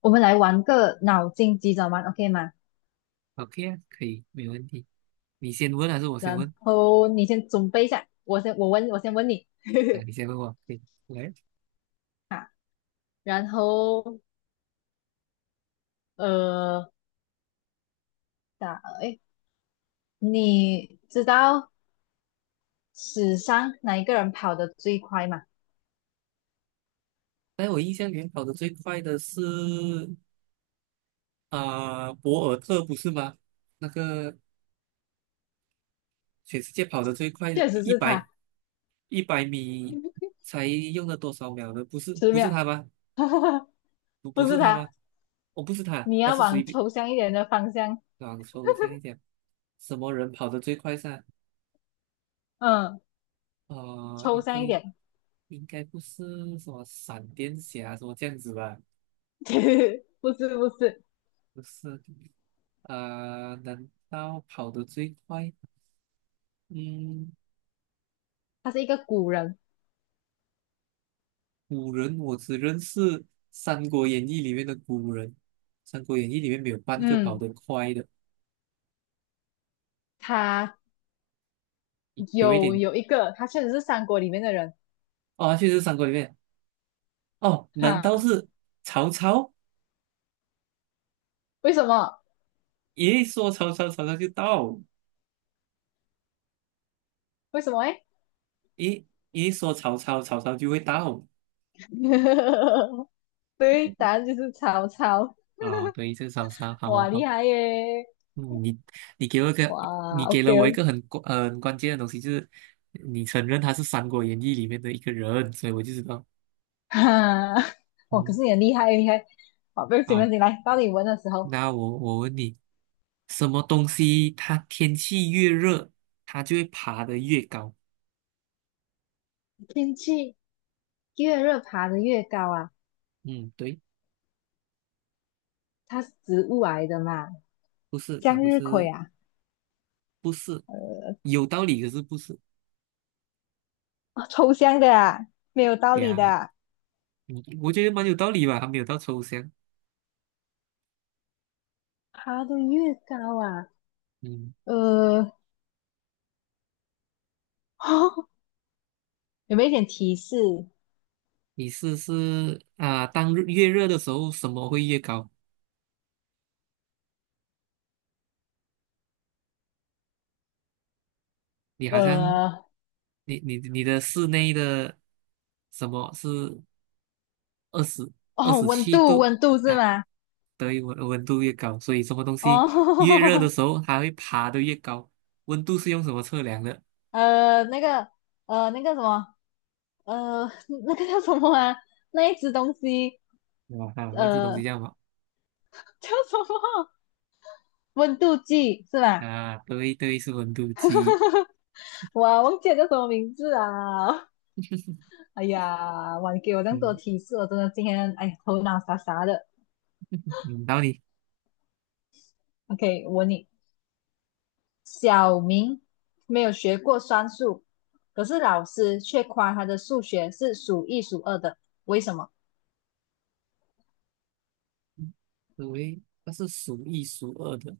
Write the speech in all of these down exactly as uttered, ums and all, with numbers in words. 我们来玩个脑筋急转弯，OK 吗？OK 啊，可以，没问题。你先问还是我先然问？后你先准备一下，我先我问我先问你 啊，你先问我，可以。来，啊，然后呃，打诶，你知道史上哪一个人跑得最快吗？在我印象里面跑得最快的是啊、博尔特不是吗？那个全世界跑得最快的，确实一是百他，一百米 才用了多少秒的？不是十不是秒，他吗？不不不是是他他，吗？哦，不是他，你他要是谁往比？抽象一点的方向，啊，说这样一点，什么人跑得最快噻？嗯，呃，抽应象一该点，应该不是什么闪电侠什么这样子吧？不是不是，不是，啊、难道跑得最快？嗯，他是一个古人，古人我只认识《三国演义》里面的古人，《三国演义》里面没有半个跑嗯，得快的，他有一有点有一个，他确实是三国里面的人。哦，确实是三国里面哦，难哈，道是曹操？为什么？一说曹操，曹操就到；为什么诶？一一说曹操，曹操就会到 对，答案就是曹操。啊、对，是曹操，好好哇，厉好，害耶！嗯，你你给我一个，哇你给了我一，OK，个很关呃很关键的东西，就是你承认他是《三国演义》里面的一个人，所以我就知道。哈，哇，可嗯，是你很厉害，厉害。好，不要紧，不要好，紧来，到你闻的时候，那我我问你，什么东西它天气越热，它就会爬得越高？天气越热爬得越高啊，嗯，对，它是植物来的嘛，不是，向它不日葵是，啊，不是，呃，有道理，可是不是抽象的啊，没有道理的呀？啊嗯，我觉得蛮有道理吧，还没有到抽象。爬得越高啊，嗯，呃，有没有一点提示？你试试啊，当日越热的时候，什么会越高？你好像，呃，你你你的室内的什么是二十二哦，十温七度，度？温度是啊吗？对，温温度越高，所以什么东西越热的哦，时 候，它会爬得越高。温度是用什么测量的？呃，那个，呃，那个什么，呃，那个叫什么啊？那一只东西，对吧？啊，那这东西呃，这样么？叫什么？温度计是吧？啊，对对，是温度计。我忘记了叫什么名字啊！哎呀，哇，你给我这么多嗯提示，我真的今天哎头脑傻傻的。嗯，到你。OK，我问你，小明没有学过算术，可是老师却夸他的数学是数一数二的，为什么？对，它是数一数二的。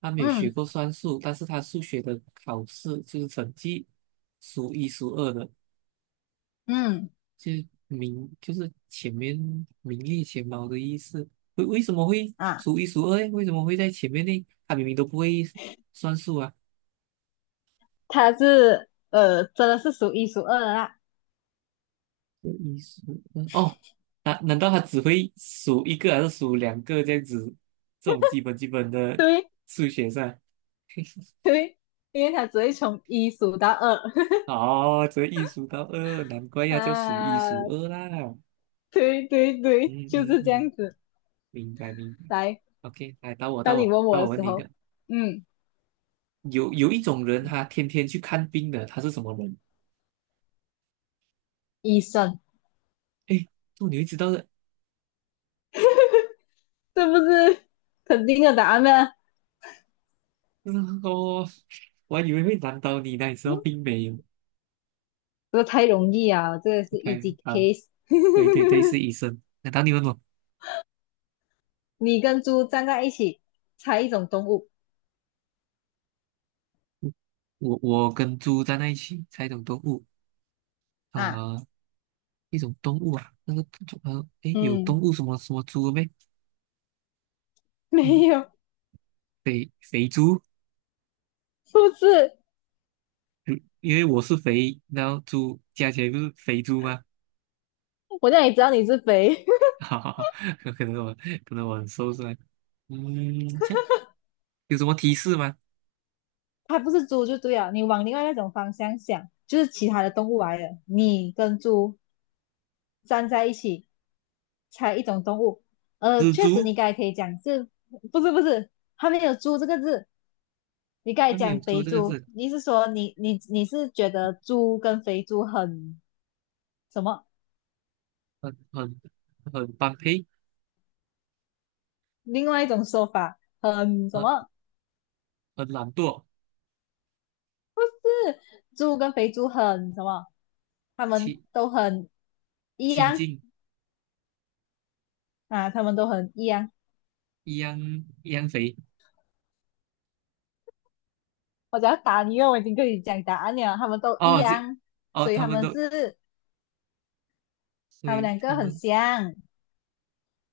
他没有学嗯过算术，但是他数学的考试就是成绩数一数二的，嗯就是名就是前面名列前茅的意思。为为什么会啊。数一数二诶？为什么会在前面呢？他明明都不会算数啊。他是呃，真的是数一数二的啦。这一数二哦，难、难道他只会数一个还是数两个这样子？这种基本基本的对数学上，对，因为他只会从一数到二 哦，这一数到二，难怪 要叫数一数啊。二啦。对对嗯对，就嗯是这嗯，样子。明白明白。来，OK，来到我到当你我问到我我的问时你一个，候，嗯，有有一种人他天天去看病的，他是什么人？医生哎，这你会知道的。这不是肯定的答案呢？嗯哦，我还以为会难倒你呢，你知道并没有。这个太容易啊，这个是 OK，easy 好，case。对对对，是医生。难道你问我？你跟猪站在一起，猜一种动物我我跟猪站在一起，猜一种动物啊？啊、呃一种动物啊，那个动呃，诶，有嗯，动物什么什么猪没？没嗯，有，肥肥猪，不是。如因为我是肥，然后猪加起来不是肥猪吗？我让你知道你是肥。哈哈哈，可能我可能我很瘦是吧？嗯，这样有什么提示吗？它不是猪就对了，你往另外那种方向想，就是其他的动物来了，你跟猪站在一起，猜一种动物。呃，蜘确实蛛，你刚才可以讲是，不是不是，它没有猪这个字。你刚才上没有讲猪肥这个猪，字，你是说你你你是觉得猪跟肥猪很什么？很很很般配，另外一种说法很什么？很很懒惰，是猪跟肥猪很什么？他们亲都很一亲样近啊，他们都很一样。一样一样肥我只要答你，因为我已经跟你讲答案了，他们都一哦，这样，哦，所以他他们们都，是所他们以两个他很们。像，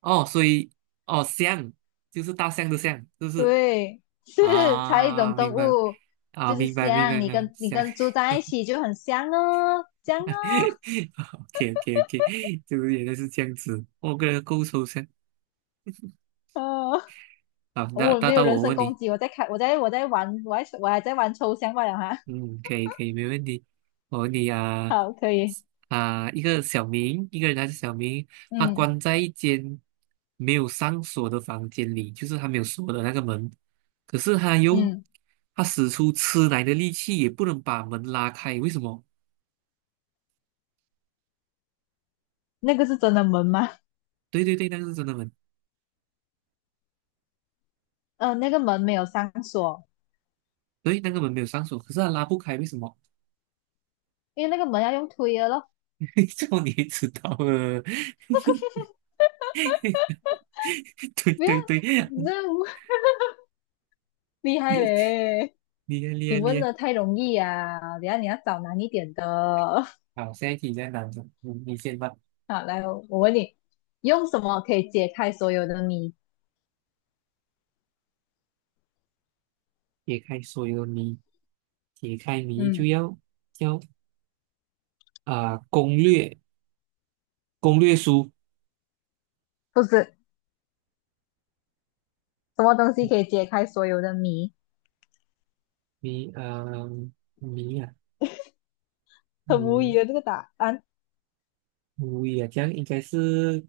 哦，所以哦，象就是大象的象，是不是？对，是猜一种啊，动明白物，啊，就是明白明白像明你白，跟你象 跟 猪在一起就很像哦，像哦，，OK OK OK，就是原来是这样子，我个人够抽象。呃，好，那我那没有到人我身问攻你。击，我在开，我在我在玩，我还我还在玩抽象罢了哈，嗯，可以可以，没问题。我问你啊好，可以，啊，一个小明，一个人还是小明，他嗯关在一间没有上锁的房间里，就是他没有锁的那个门，可是他用嗯，他使出吃奶的力气也不能把门拉开，为什么？那个是真的门吗？对对对，那个是真的门，呃，那个门没有上锁，对，那个门没有上锁，可是他拉不开，为什么？因为那个门要用推的咯，这样你也知道了，对不要，对对，你厉这样厉害嘞。害厉你害厉问害。的太容易啊，等一下你要找难一点的。好，下一题在哪？着，你你先吧，好，来，我问你，用什么可以解开所有的谜？解开所有谜。解开谜就嗯，要要啊、呃攻略攻略书不是，什么东西可以解开所有的谜？谜呃谜啊很无谜语啊，这个答案，无语啊，这样应该是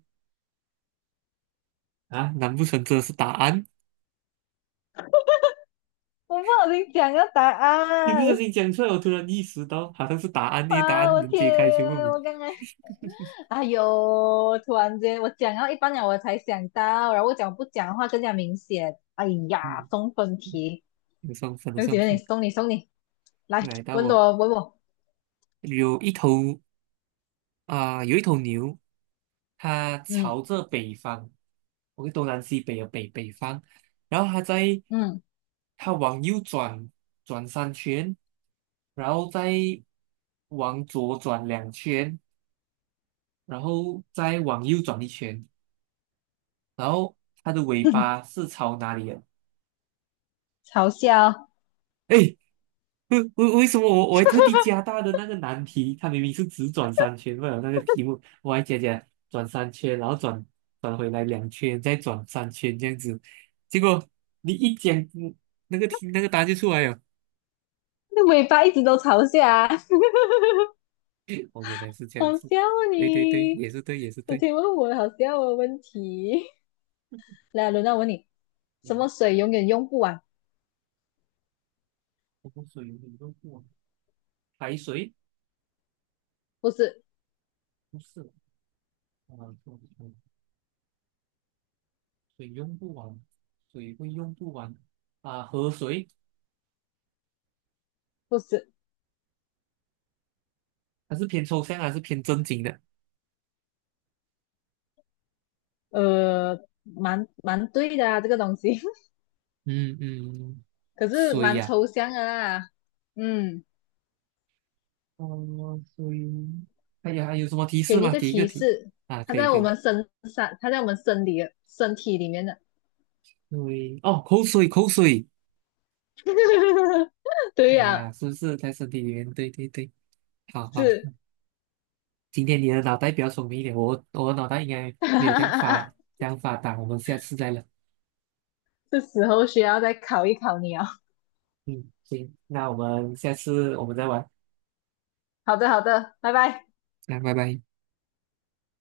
啊，难不成这是答案？我不小心讲个答一不案，小 心讲出来，我突然意识到好像是答案，因为答啊，案我能天，解开全部谜。我刚才，哎呦，突然间我讲到一半了，我才想到，然后我讲不讲的话更加明显。哎呀，嗯，送分题，有上分的有几上姐，你分。送你送你，来来到问我我问我，有一头啊、有一头牛，它嗯朝着北方我 k 东南西北的北北方，然后它在嗯，它往右转转三圈，然后再往左转两圈，然后再往右转一圈，然后它的尾巴是朝哪里的？嘲笑。哎，为为为什么我我还特地加大的那个难题？它明明是只转三圈，为了那个题目，我还加加转三圈，然后转转回来两圈，再转三圈这样子。结果你一讲，嗯那个题那个答案就出来了。那尾巴一直都朝下，哦，原来是这样好子。笑啊对对对，你！也是对，也是我对。天，问我好笑的问题。来，轮到我问你，什么嗯，水永远用不完？我不过水你用不完，排水不是，不是啊，不不水用不完，水会用不完啊。河水不是，它是偏抽象还是偏正经的？呃，蛮蛮对的啊，这个东西，嗯嗯，可是水蛮呀、抽象的啦。嗯，哦，所以，哎呀，还有什么提给示你一吗？个给一个提提示，啊，它可以在可我以。们身上，它在我们身体的身体里面的。对，哦，口水口水 对啊，呀、是不是在身体里面？对对对，好好。是，今天你的脑袋比较聪明一点，我我的脑袋应该没有这样发 这样发达。我们下次再聊。是时候需要再考一考你哦。嗯，行，那我们下次我们再玩。好的，好的，拜拜。那拜拜。